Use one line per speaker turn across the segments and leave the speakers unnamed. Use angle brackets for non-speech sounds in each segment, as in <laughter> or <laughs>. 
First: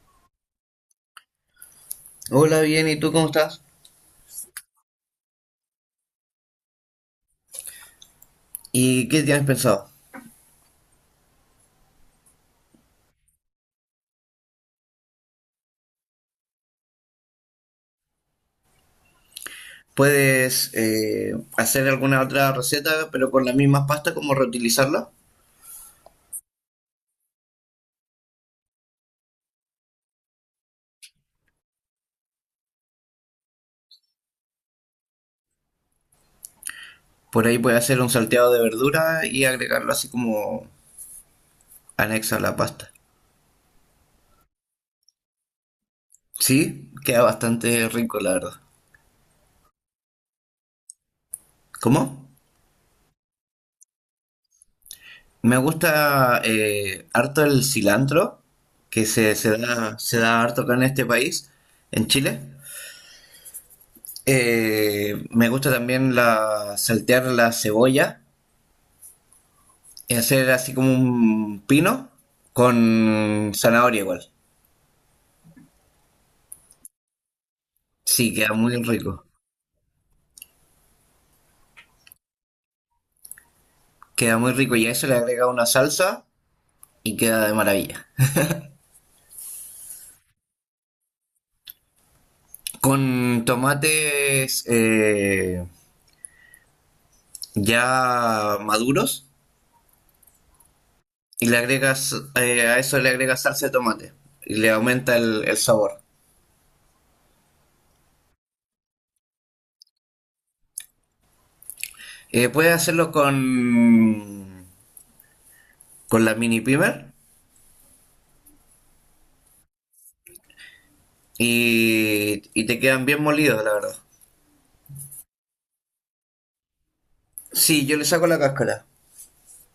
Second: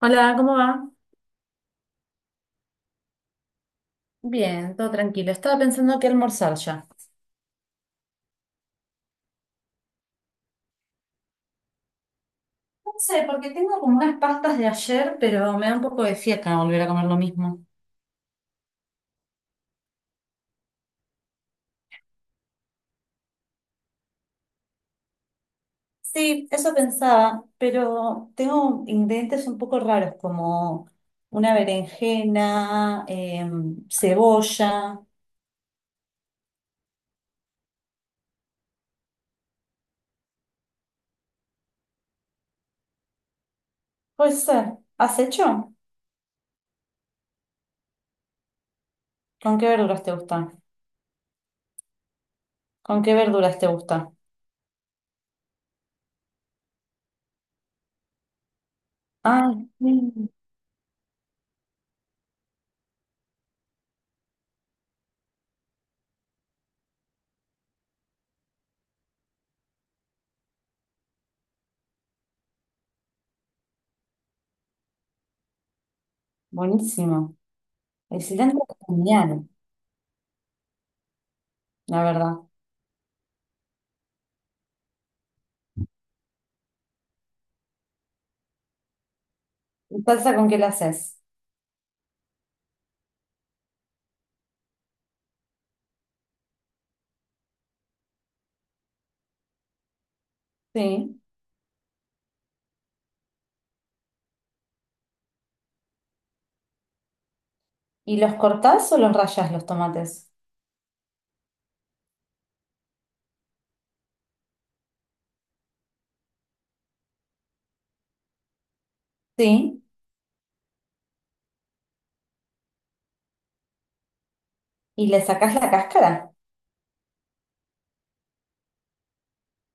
Hola, ¿cómo va?
Hola, bien, ¿y tú cómo estás?
Bien, todo tranquilo. Estaba pensando que almorzar ya.
¿Y qué tienes pensado?
No sé, porque tengo como unas pastas de ayer, pero me da un poco de fiaca volver a comer lo mismo.
¿Puedes hacer alguna otra receta, pero con las mismas pastas, como reutilizarla?
Sí, eso pensaba, pero tengo ingredientes un poco raros como una berenjena, cebolla.
Por ahí puedes hacer un salteado de verdura y agregarlo así como anexo a la pasta.
Puede ser. ¿Has hecho?
Sí, queda bastante rico, la verdad.
¿Con qué verduras te gusta?
¿Cómo?
¿Con qué verduras te gusta?
Me gusta harto el cilantro, que
Ay,
se
mm,
da harto acá en este país, en Chile. Me gusta también saltear la cebolla y hacer así como un pino con zanahoria igual.
buenísimo. El
Sí, queda
cilantro
muy
es
rico.
genial, la verdad.
Queda muy rico y a eso le agrega una salsa y queda de maravilla.
¿Y salsa con qué la haces?
Con tomates ya maduros
Sí.
y le agregas a eso le agregas salsa de tomate y le aumenta el sabor.
¿Y los cortás o los rayas los tomates?
Puedes hacerlo con la mini pimer
Sí.
y te quedan bien molidos, la verdad.
¿Y le sacás la cáscara?
Sí, yo le saco la cáscara.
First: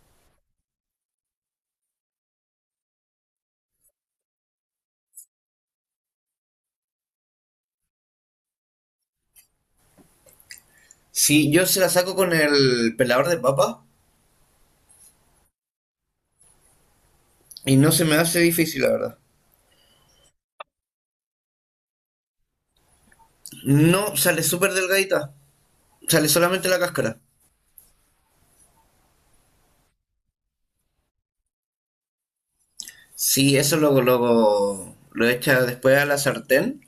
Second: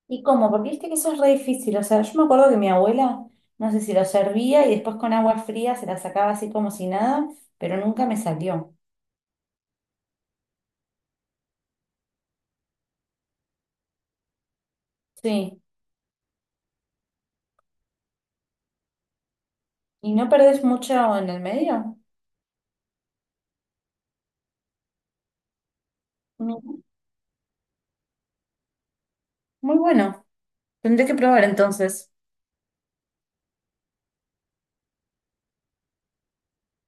¿Y cómo? Porque viste que eso es re difícil. O sea, yo me acuerdo que mi abuela, no sé si lo servía y después con agua fría se la sacaba así como si nada, pero nunca me salió.
Sí, yo se la saco con el pelador de papa
Sí.
y no se me hace difícil, la verdad.
¿Y no perdés mucho en el medio?
No, sale súper delgadita. Sale solamente la
No.
cáscara.
Muy bueno. Tendré que probar entonces.
Sí, eso luego, luego lo echas después a la sartén.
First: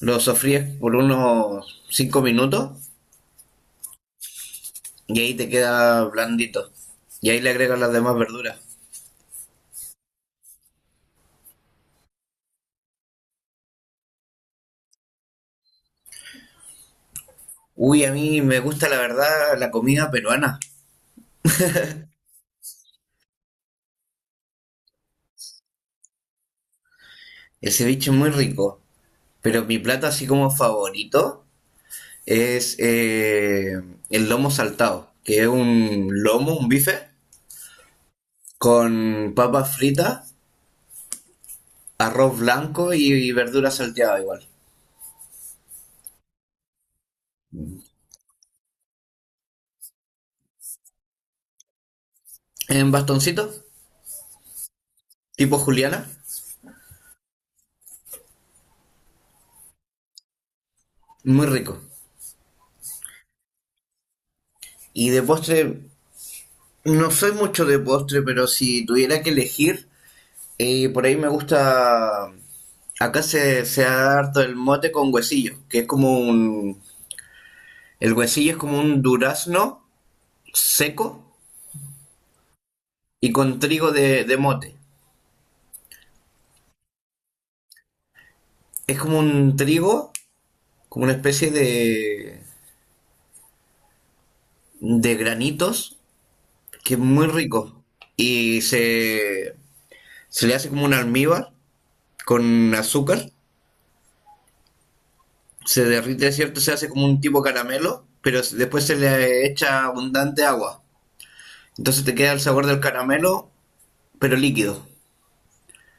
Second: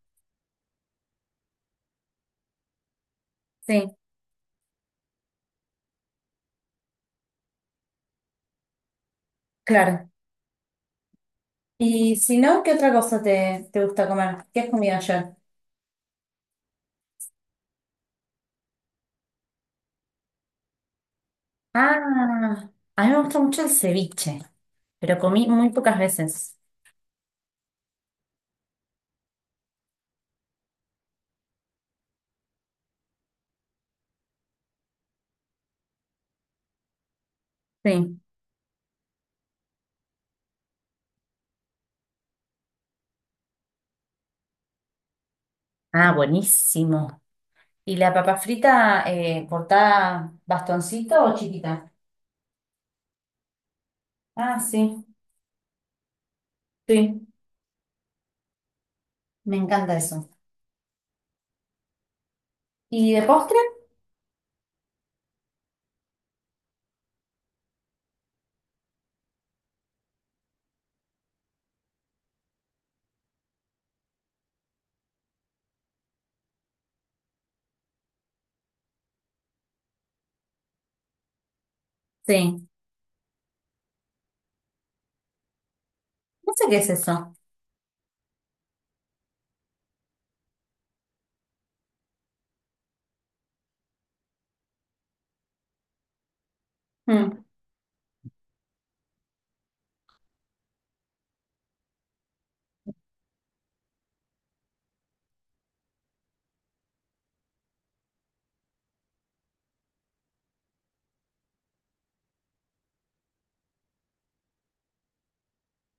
Lo sofríes por unos 5 minutos
Sí,
y ahí te queda blandito. Y ahí le agregas las demás verduras.
claro. Y si no, ¿qué otra cosa te gusta comer? ¿Qué has comido ayer?
Uy, a mí me gusta la verdad la comida peruana.
Ah, a mí me gusta mucho el ceviche, pero comí muy pocas veces.
El ceviche es muy rico. Pero mi plato así como favorito es el lomo saltado, que es un lomo, un bife,
Sí.
con papas fritas, arroz blanco y verdura salteada igual.
Ah, buenísimo. ¿Y la papa frita cortada bastoncito o chiquita?
En bastoncitos,
Ah, sí,
tipo juliana,
sí, me encanta eso.
muy rico.
¿Y de postre?
Y de postre, no soy mucho de postre, pero si tuviera que elegir, por ahí me gusta... Acá se da harto el mote con huesillo, que es como un... El huesillo es como un durazno seco
Sí.
y con trigo de mote.
No sé qué es eso.
Es como un trigo, como una especie de granitos, que es muy
Mm.
rico. Y se, Se le hace como un almíbar con azúcar, se derrite, ¿cierto? Se hace como un tipo caramelo, pero después se le echa abundante agua. Entonces te queda el sabor del caramelo, pero líquido.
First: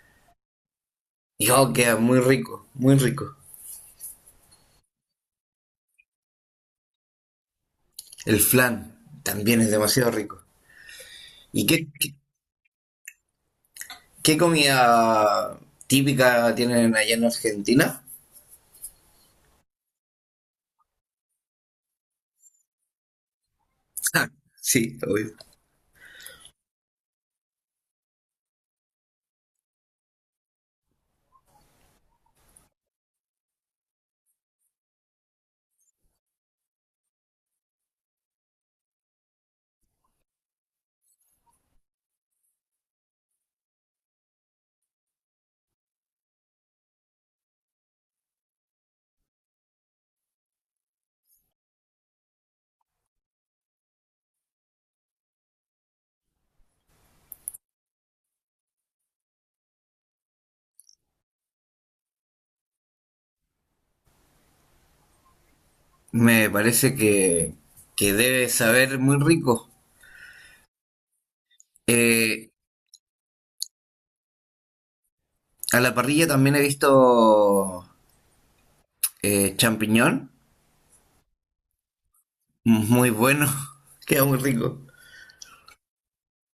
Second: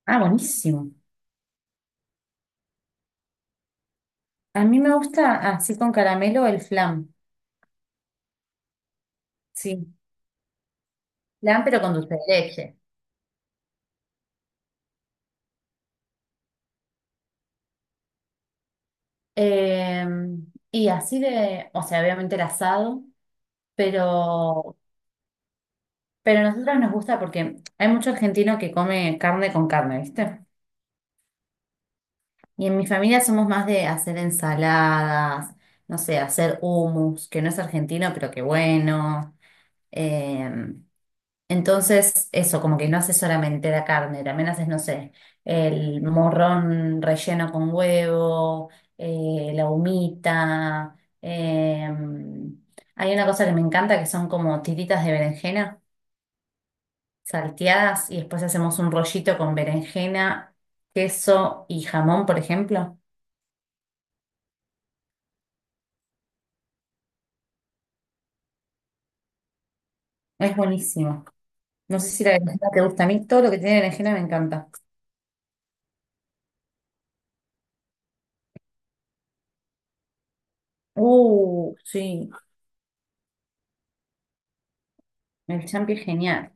Ah, buenísimo.
Y oh, queda muy rico, muy rico.
A mí me gusta así con caramelo el flan.
El flan también es
Sí,
demasiado rico.
flan
¿Y
pero
qué,
con
qué,
dulce de leche.
qué comida típica tienen allá en Argentina?
Eh, y así de, o sea, obviamente el asado,
Ja,
pero,
sí, obvio.
pero a nosotros nos gusta porque hay mucho argentino que come carne con carne, ¿viste? Y en mi familia somos más de hacer ensaladas, no sé, hacer hummus, que no es argentino, pero que bueno. Eh, entonces, eso, como que no haces solamente la carne, también haces, no sé, el morrón relleno con huevo, la humita. eh, Hay una cosa que me encanta que son como tiritas de berenjena salteadas y después hacemos un rollito con berenjena, queso y jamón, por ejemplo.
Me parece que debe saber muy rico.
Es buenísimo. No sé si la
Eh,
berenjena te gusta. A mí todo lo que tiene berenjena me encanta.
a la parrilla también he visto champiñón,
Sí.
muy bueno, <laughs> queda muy rico.
El champi es genial.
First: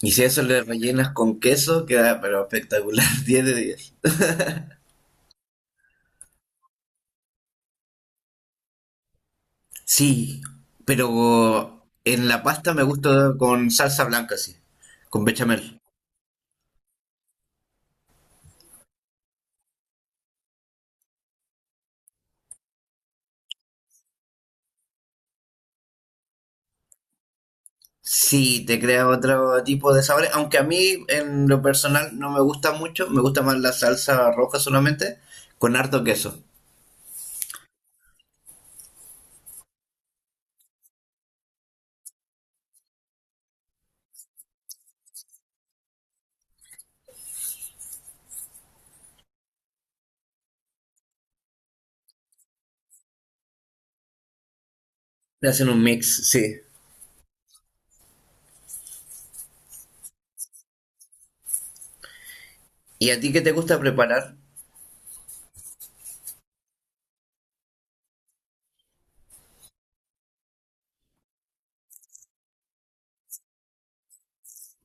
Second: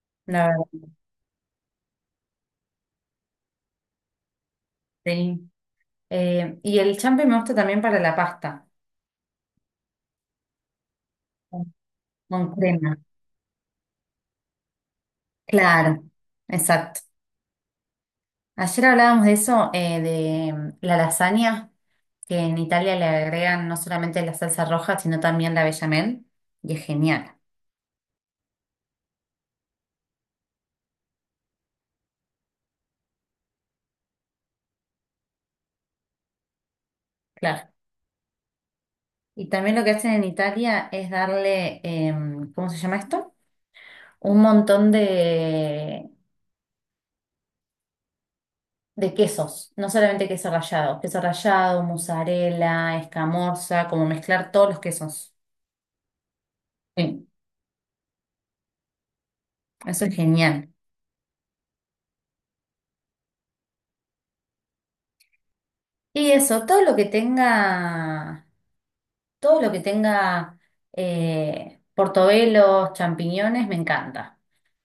Y si a eso
La
le
verdad,
rellenas con queso, queda pero espectacular, <laughs> 10 de 10.
sí. Y el champi me gusta también para la pasta.
Sí,
Con
pero en la
con
pasta me
crema.
gusta con salsa blanca, sí, con bechamel.
Claro. Exacto. Ayer hablábamos de eso, de mm, la lasaña, que en Italia le agregan no solamente la salsa roja, sino también la bechamel. Y es genial.
Sí, te crea otro tipo de sabores, aunque a mí en lo personal no me gusta mucho, me gusta más la salsa roja solamente, con harto queso.
Claro. Y también lo que hacen en Italia es darle, ¿cómo se llama esto? Un montón de quesos, no solamente queso rallado, mozzarella, escamorza, como mezclar todos los quesos.
Le hacen un mix, sí.
Sí, eso es genial.
¿Y a ti qué te gusta preparar?
Y eso, todo lo que tenga portobelos, champiñones, me encanta.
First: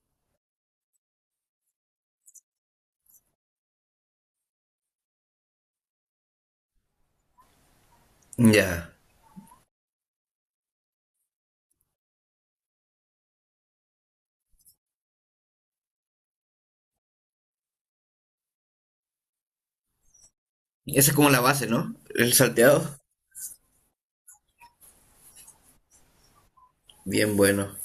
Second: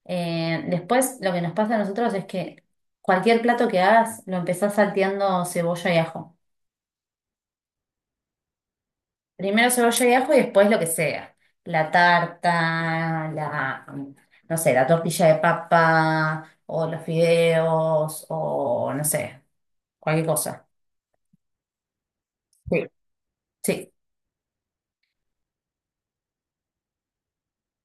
Después, lo que nos pasa a nosotros es que cualquier plato que hagas, lo empezás salteando cebolla y ajo.
Ya.
Primero cebolla y ajo y después lo que sea. La tarta, la, no sé, la tortilla de papa o los fideos o no sé, cualquier cosa.
Esa es como la base, ¿no? El
Sí.
salteado.
Sí.
Bien bueno.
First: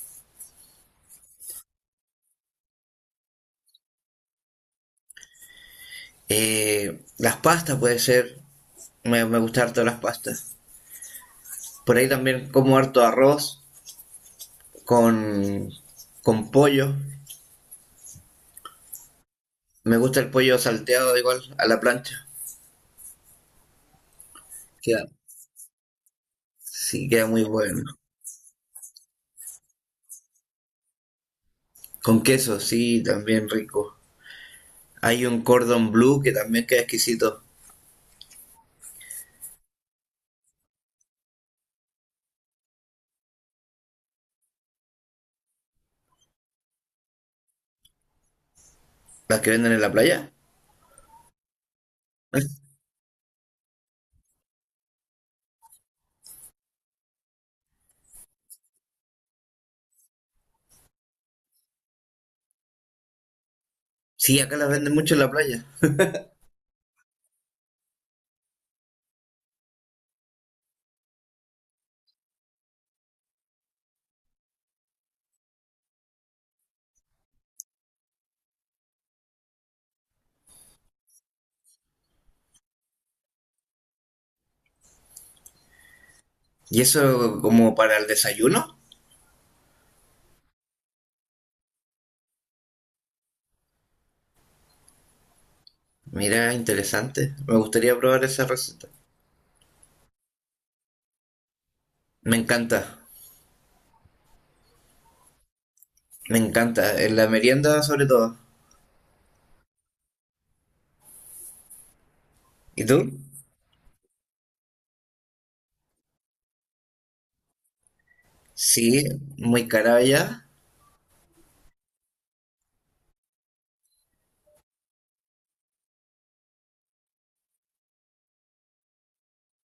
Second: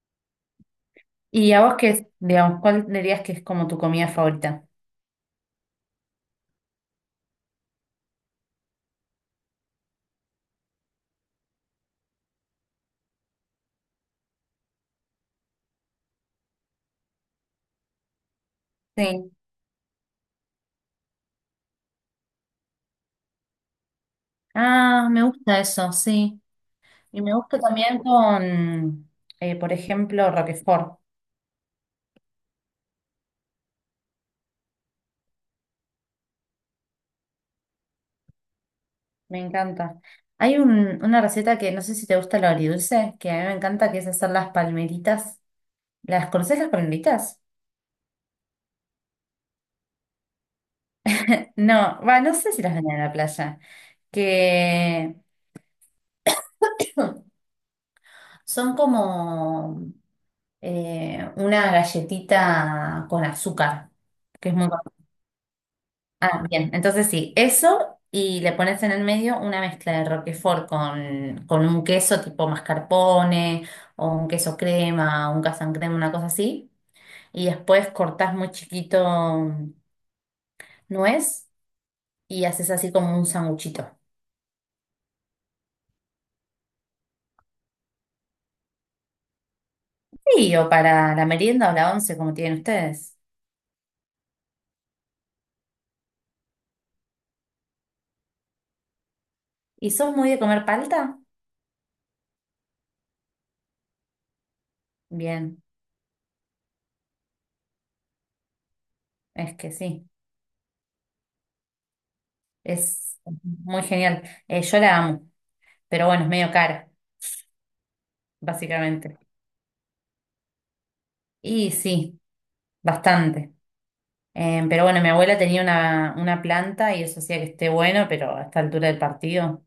¿Y a vos qué, digamos, cuál dirías que es como tu comida favorita?
Las pastas puede ser, me gusta harto las pastas. Por ahí también como harto arroz con, con pollo.
Sí.
Me gusta el pollo salteado igual a la plancha. Queda,
Ah, me gusta eso, sí.
sí,
Y
queda
me
muy
gusta
bueno.
también con, por ejemplo, Roquefort.
Con queso, sí, también rico. Hay un cordon bleu que también queda exquisito.
Me encanta. Hay una receta que no sé si te gusta lo agridulce, que a mí me encanta, que es hacer las palmeritas. ¿Las conoces las palmitas?
Las que venden en la playa.
No, va, no sé si las venden en la playa. Que <coughs> son como una galletita con azúcar,
Sí,
que es
acá las
muy buena.
venden mucho en la playa.
Ah, bien, entonces sí, eso y le pones en el medio una mezcla de Roquefort con un queso tipo mascarpone o un queso crema, un casan crema, una cosa así. Y después cortás muy chiquito nuez y haces así como un sanguchito.
¿Y eso como para el desayuno?
Sí, o para la merienda o la once, como tienen ustedes.
Mira, interesante. Me gustaría probar esa receta.
¿Y sos muy de comer palta?
Me encanta,
Bien,
me encanta. En la merienda sobre todo.
es que sí,
¿Y tú?
es muy genial. Yo la amo, pero bueno, es medio cara,
Sí,
básicamente.
muy cara ya.
Y sí, bastante. Pero bueno, mi abuela tenía una planta y eso hacía que esté bueno, pero a esta altura del partido.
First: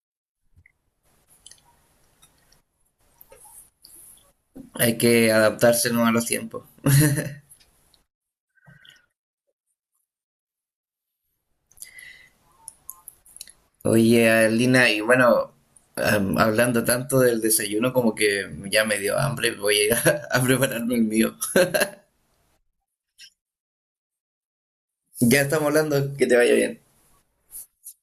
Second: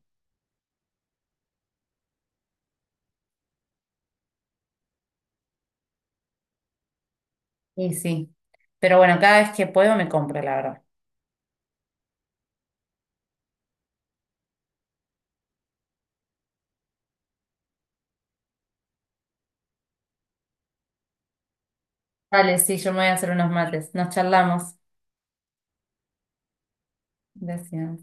Hay que adaptarse ¿no? a los tiempos.
Y sí. Pero bueno, cada vez que puedo me compro, la verdad.
Oye, Lina, y bueno, hablando tanto del desayuno como que ya me dio hambre, voy a ir a, <laughs> a prepararme el mío.
Vale, sí, yo me voy a hacer unos mates. Nos charlamos.
Ya estamos hablando, que te vaya bien.
Gracias.